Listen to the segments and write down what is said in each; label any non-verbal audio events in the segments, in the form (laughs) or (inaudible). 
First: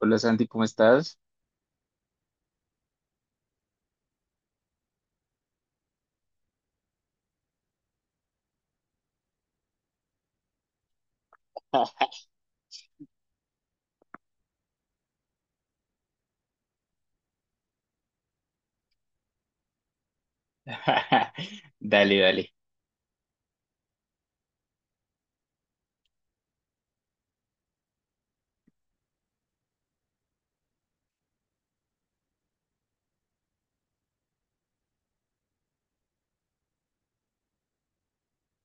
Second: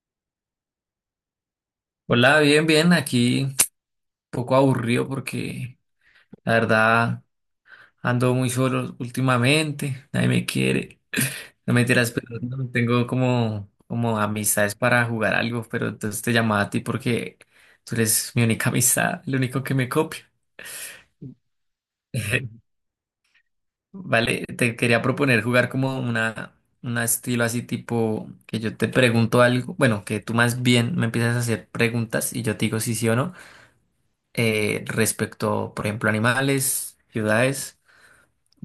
Hola Santi, ¿cómo estás? Hola, bien, bien, aquí un poco aburrido porque la verdad ando muy solo últimamente, nadie me quiere, (laughs) no me tiras, pero no tengo como, como amistades para jugar algo, pero entonces te llamaba a ti porque tú eres mi única (laughs) amistad, el único que me copia. (laughs) Dale, dale. (laughs) Vale, te quería proponer jugar como una, un estilo así tipo que yo te pregunto algo, bueno, que tú más bien me empiezas a hacer preguntas y yo te digo si sí o no. Respecto, por ejemplo, animales, ciudades,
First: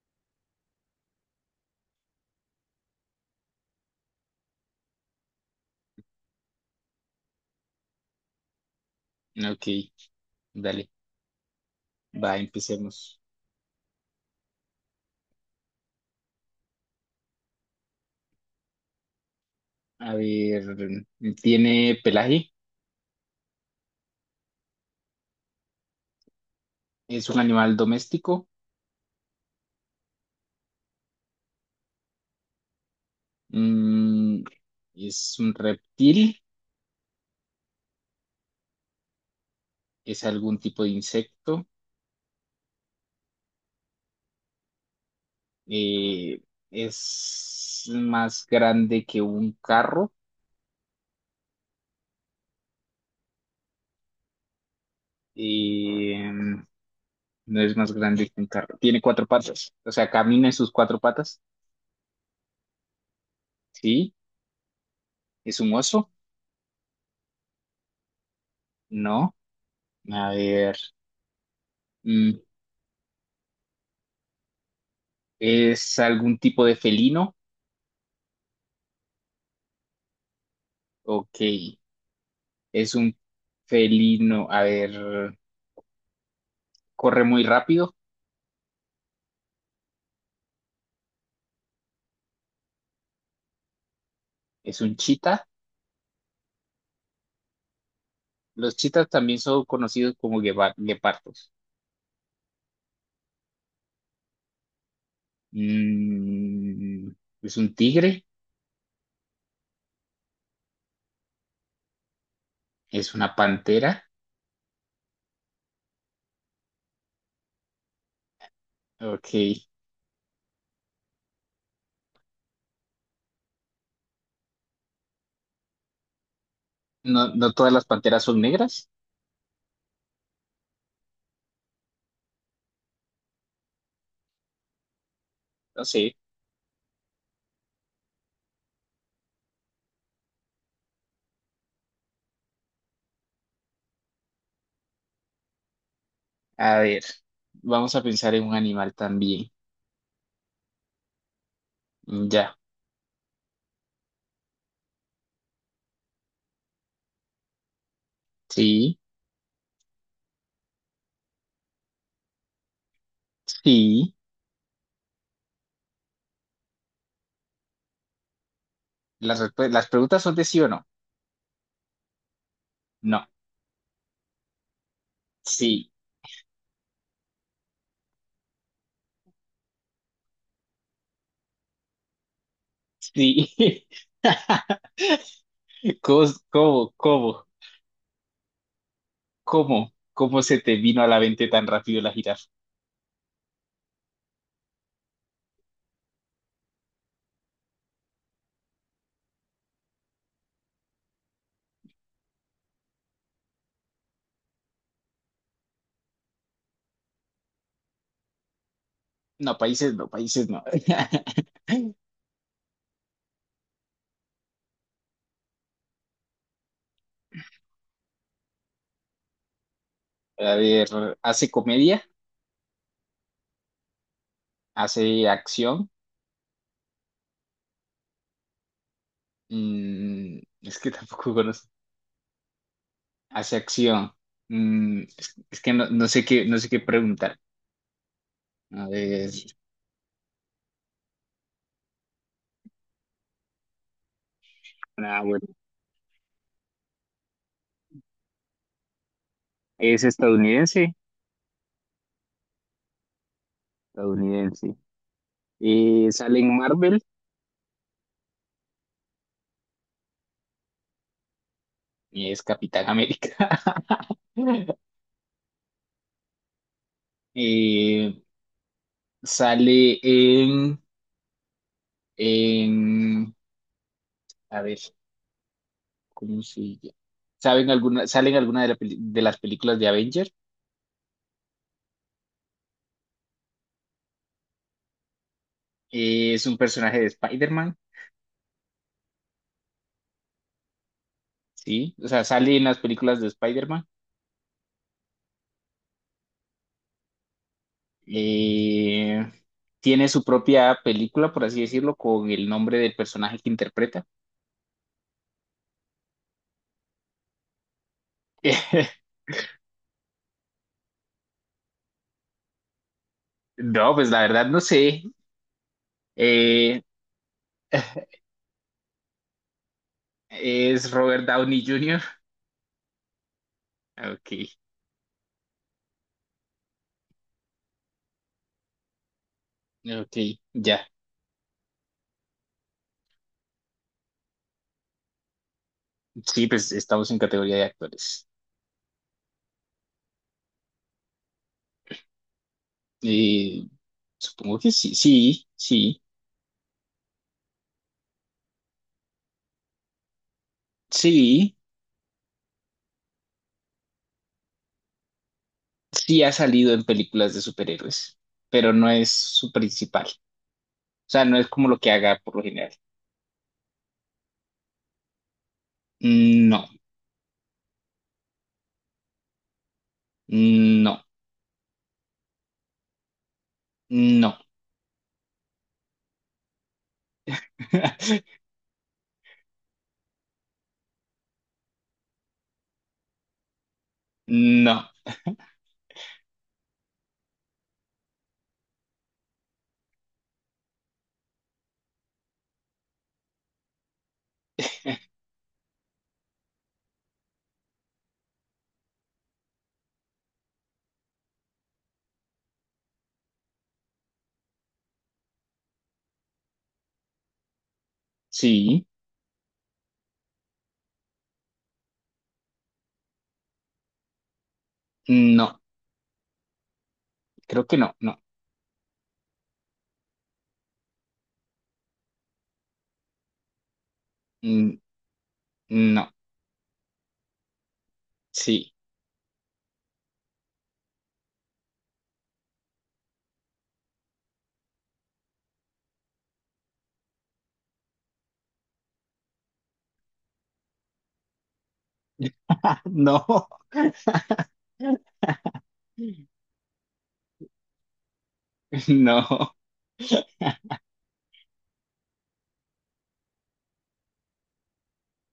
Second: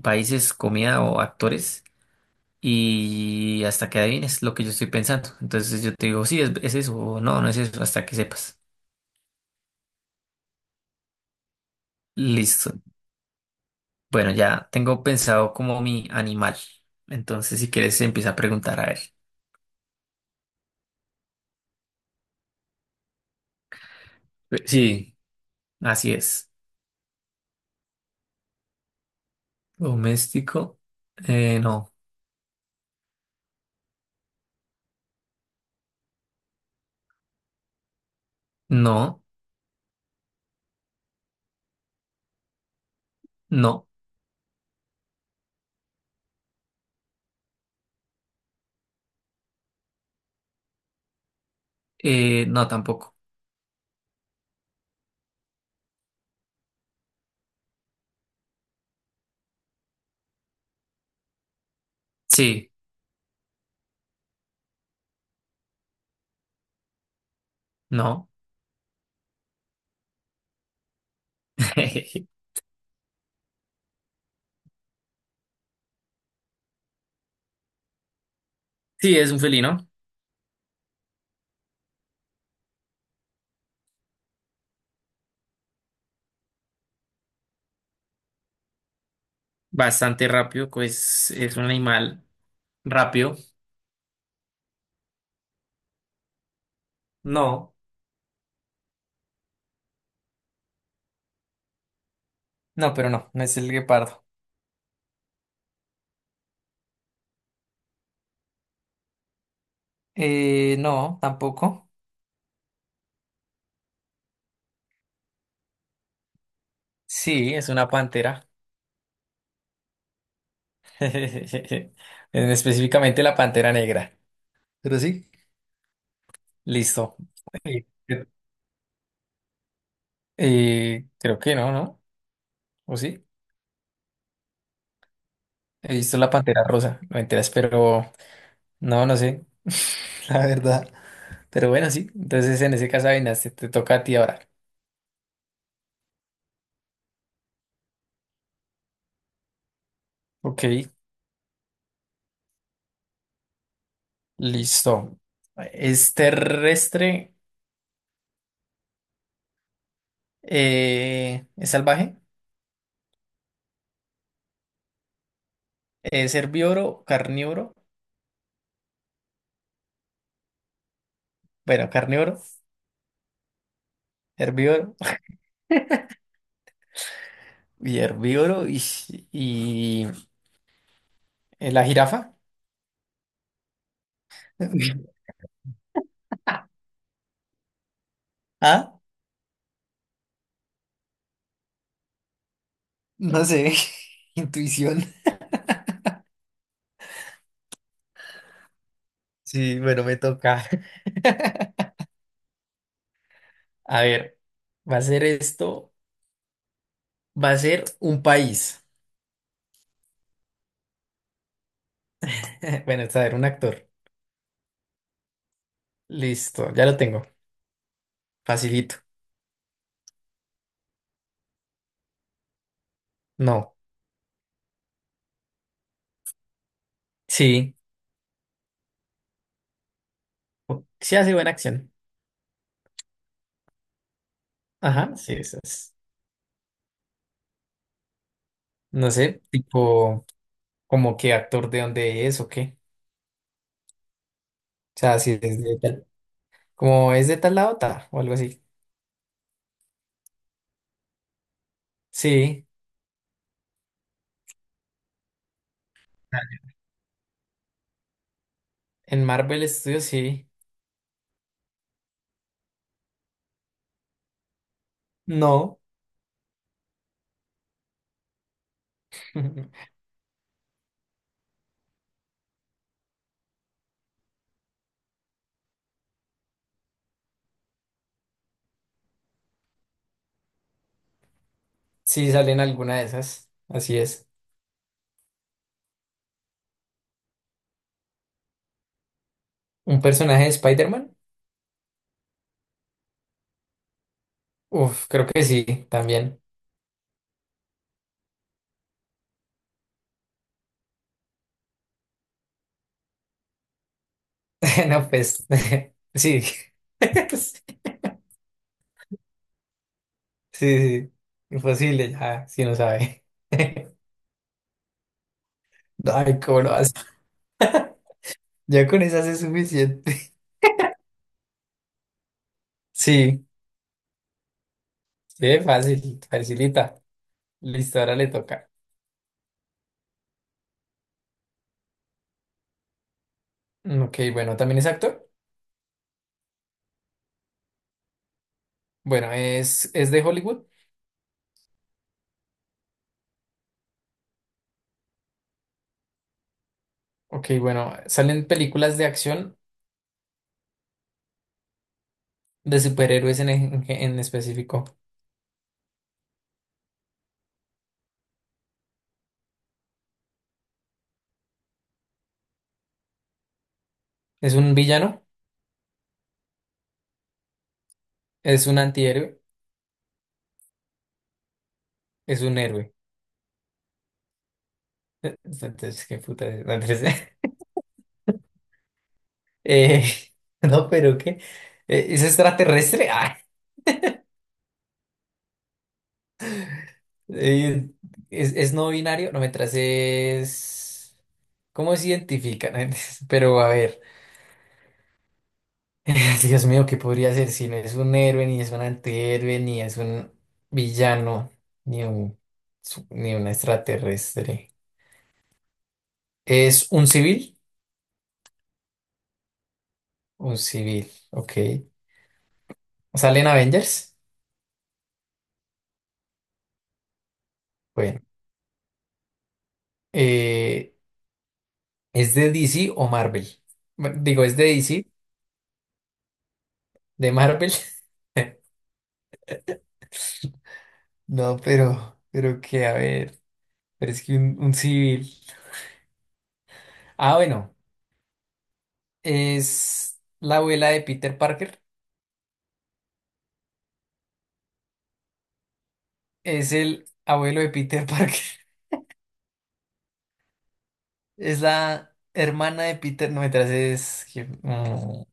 países, comida o actores. Y hasta que adivines lo que yo estoy pensando. Entonces yo te digo, sí, es eso, o no, no es eso, hasta que sepas. Ok, dale. Va, Listo. empecemos. Bueno, ya tengo pensado como mi animal. Entonces, si quieres, empieza a preguntar a él. A ver, tiene pelaje, Sí, así es. es un animal doméstico. Doméstico. No, Mm, ¿es un reptil, no, es algún tipo de insecto, no, Eh, es más grande que un carro? No tampoco. Eh, no es más grande que un carro. Tiene cuatro patas, o sea, camina en sus cuatro patas, Sí, ¿sí? ¿Es un oso? no. No. A ver. (laughs) Mm, ¿es algún tipo de felino? Sí, es un felino. Ok. ¿Es un felino? A ver, corre muy rápido. Bastante rápido, pues es un animal rápido. ¿Es un chita? No, Los chitas también son conocidos como guepardos. no, pero no, no es el guepardo. Mm, ¿es un tigre? No, tampoco. ¿Es una pantera? Sí, es una pantera. Ok. (laughs) En- Específicamente la pantera negra. Pero sí. Listo. ¿No, no todas las Eh, panteras son negras? Creo que no, ¿no? ¿O sí? No He sé. visto la pantera rosa, no me enteras, pero no, no sé. (laughs) La verdad. Pero bueno, sí. Entonces en ese caso, Avinas, te toca a ti ahora. A ver, vamos a pensar en un animal también. Ok. Mm, ya. Listo. ¿Es terrestre? Sí, ¿Es salvaje? sí. ¿Es herbívoro? ¿Carnívoro? Las preguntas son de sí o no. Bueno, carnívoro, No. herbívoro Sí. (laughs) y herbívoro y la jirafa. Sí. (laughs) (laughs) ¿Cómo, cómo, cómo, Ah, cómo se te vino a la mente tan rápido la jirafa? no sé. (laughs) Intuición. Sí, bueno, me toca. (laughs) A ver, va a ser esto, va a ser un país. No, países no, países no. (laughs) (laughs) Bueno, está a ver, un actor. Listo, ya lo tengo. Facilito. A ver, hace comedia, No. hace acción. Sí. Mm, es que Sí tampoco hace buena conozco. acción. Hace acción. Mm, Ajá, sí, es, eso es que es. no sé qué, no sé qué preguntar. A No ver, sé, tipo, como qué actor de dónde es o qué. O sea, ah, si es bueno. de tal. Como es de tal lado, ta, o algo así. Es estadounidense, Sí, estadounidense. Sale en Marvel en Marvel Studios sí. y es Capitán América. (laughs) No. Eh, sale (laughs) en, a ver, ¿cómo se llama? ¿Saben alguna, sale en alguna de, de las películas de Avenger? Sí, salen alguna de esas. Así es. Es un personaje de Spider-Man, ¿Un personaje de Spider-Man? ¿sí? O sea, sale en las películas de Spider-Man. Uf, creo que sí, también. Eh, tiene su propia película, por así decirlo, con el nombre del personaje que interpreta. (laughs) No, pues. (laughs) Sí. (laughs) (laughs) Sí, sí. Imposible, ya, si no sabe. (laughs) No, pues la verdad no sé. Ay, ¿cómo lo Eh, hace? Ya con esas es (laughs) suficiente. es Robert Downey Jr. (laughs) Sí. Ok, Sí, fácil, facilita. Listo, ahora le toca. ok, ya. Mm, ok, bueno, ¿también es actor? Sí, pues estamos en categoría de actores. Bueno, es de Hollywood. Eh, supongo que sí, sí, sí, Ok, bueno, salen películas de acción sí, de superhéroes en específico. sí ha salido en películas de superhéroes, pero no es su principal. O sea, no es como lo que haga por lo general. ¿Es un villano? No, ¿Es un antihéroe? no, ¿Es un héroe? no, Entonces, qué puta. ¿Es? No, entonces, (laughs) (laughs) eh, (laughs) no, pero ¿qué? ¿Es extraterrestre? (laughs) Ah, no, eh, ¿es no binario? No, mientras es... ¿Cómo se identifican? (laughs) Pero a ver. (laughs) (sighs) Dios mío, ¿qué podría ser si no es un héroe, ni es un antihéroe, ni es un villano, ni un, su- ni un extraterrestre? ¿Es un civil? sí, Un civil, ok. ¿Sale en Avengers? no, creo que no, no, Bueno, eh, ¿es de DC o Marvel? Bueno, digo, ¿es de mm, DC? no, ¿De Marvel? (laughs) sí, No, pero que, a ver, pero es que un civil. Ah, bueno, es la abuela de Peter Parker. (laughs) no, (laughs) Es el abuelo de Peter (laughs) Parker. no, Es la hermana de Peter, no me es... que, mm,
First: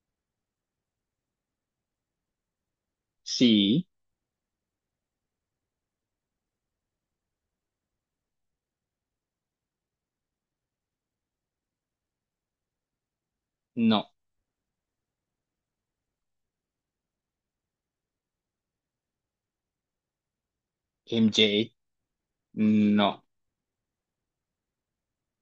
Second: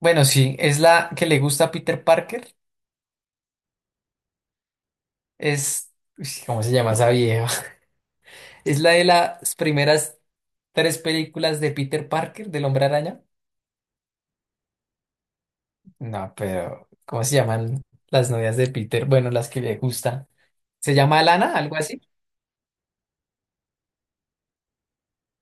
bueno, sí, es la que le gusta a Peter Parker. sí, Es... uy, sí, ¿cómo se llama esa vieja? (laughs) Es la de las primeras tres películas de Peter Parker, del Hombre Araña. no, No, pero ¿cómo se llaman las novias de Peter? Bueno, las que le gustan. ¿Se llama Lana? MJ, Algo así. no,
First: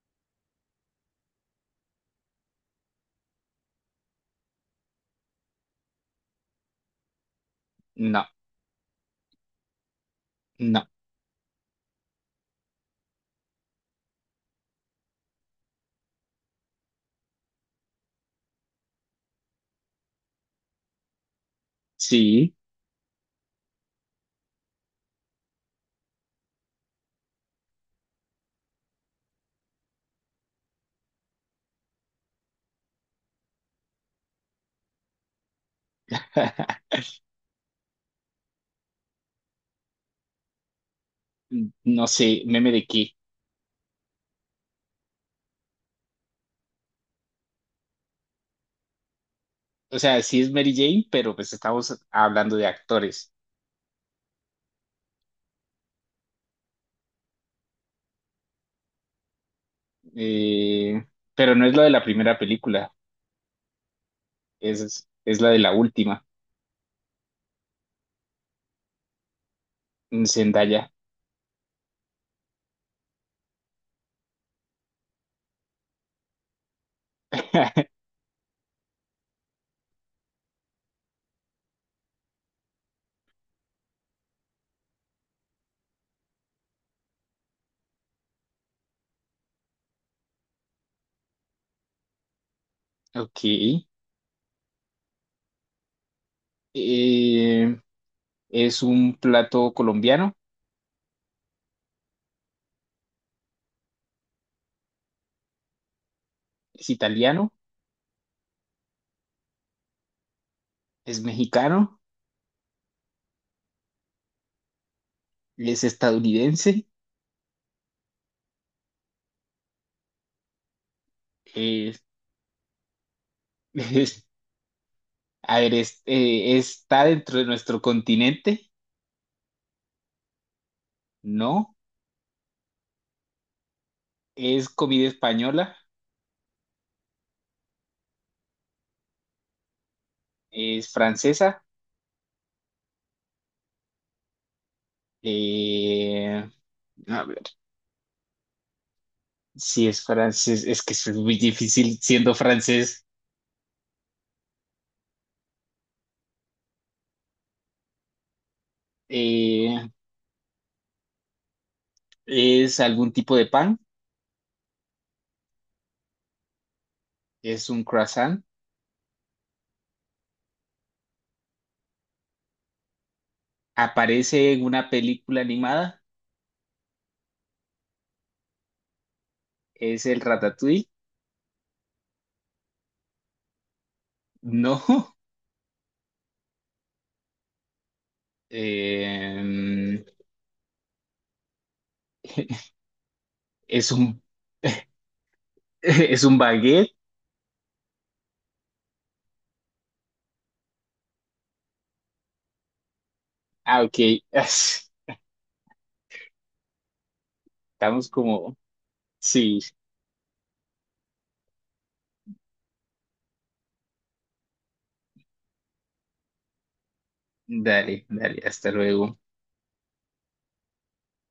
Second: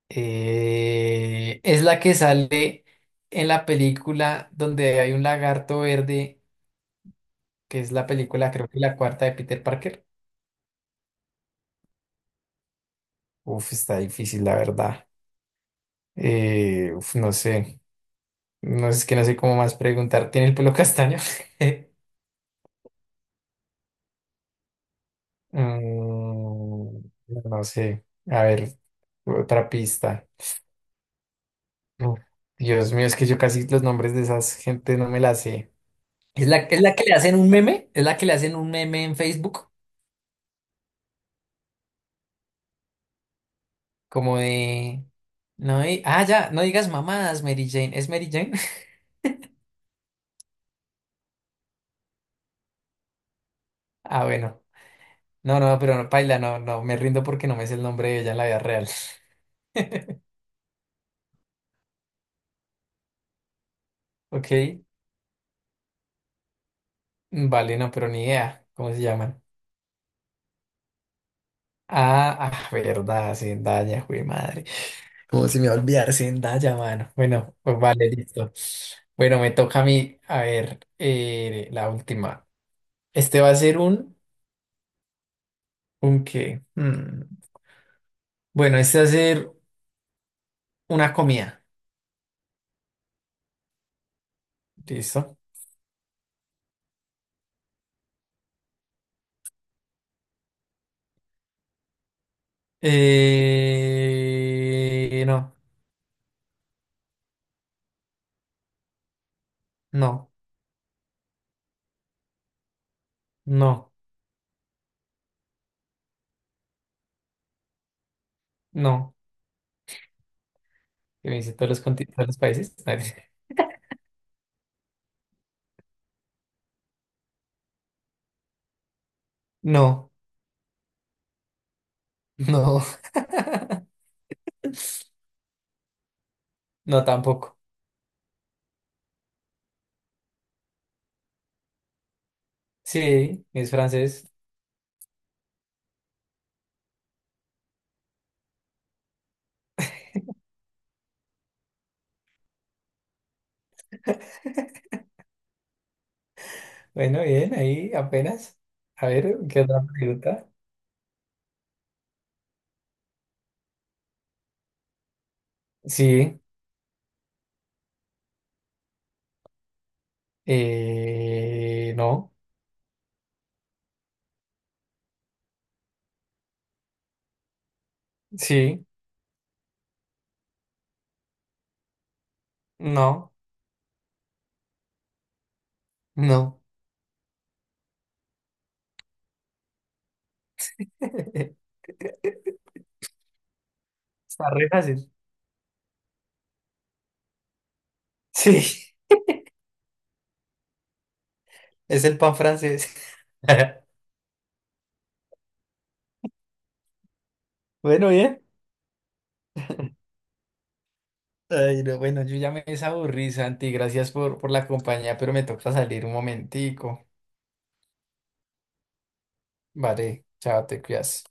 Es la que sale en la película donde hay un lagarto verde, que es la no, película, creo que la cuarta de Peter Parker. no, Uf, está difícil, la verdad. Uf, no sé. No es que no sé cómo más preguntar. ¿Tiene el pelo castaño? (laughs) sí. Mm, no sé. A ver, otra pista. Uf, Dios mío, es que yo casi los nombres de esas gente no me las sé. ¿Es la, es (laughs) la que le hacen un meme? ¿Es la que le hacen un meme en Facebook? No sé, meme de qué. Como de. No, di- ah, ya, no digas mamadas, Mary Jane. ¿Es Mary Jane? (laughs) O sea, sí es Mary Jane, pero pues estamos hablando de actores. Ah, bueno. No, no, pero no, paila, no, no, me rindo porque no me sé el nombre de ella en la vida real. Eh, pero no es la de la primera película, Ok, es la de la última, mm, vale, no, pero ni idea. ¿Cómo se llaman? Zendaya. Ah, ah, verdad, Zendaya, güey, madre. ¿Cómo se me va a olvidar Zendaya, mano? Bueno, pues (laughs) vale, listo. Bueno, me toca a mí, a ver, la última. Este va a ser un qué. Mm, bueno, este va a ser una comida. Ok. Listo. Eh, ¿es un plato colombiano, No, es italiano, no, es mexicano, no, es estadounidense, no. Que me dice todos los, eh, conti- todos los países. (laughs) (laughs) es- a ver, está dentro de nuestro continente, No, ¿no? no, Es comida española, (laughs) no tampoco. es francesa. Sí, es francés. Eh, a ver, si es francés, es que es muy difícil siendo francés. Bueno, bien, ahí apenas. A ver, ¿qué otra Eh, pregunta? ¿Es algún tipo de pan? Sí, ¿Es un croissant? No, ¿Aparece en una película animada? sí, ¿Es el ratatouille? no, No. (laughs) no. Eh, (laughs) ¿es un, Está re fácil. (laughs) ¿es un baguette? Sí, es el pan francés. Ah, (laughs) ok. (laughs) Estamos Bueno, bien. como... Sí, Ay, no, bueno, yo ya me desaburrí, Santi. Gracias por la compañía, pero me toca salir un momentico. dale, dale, hasta luego. Vale, chao, te cuidas.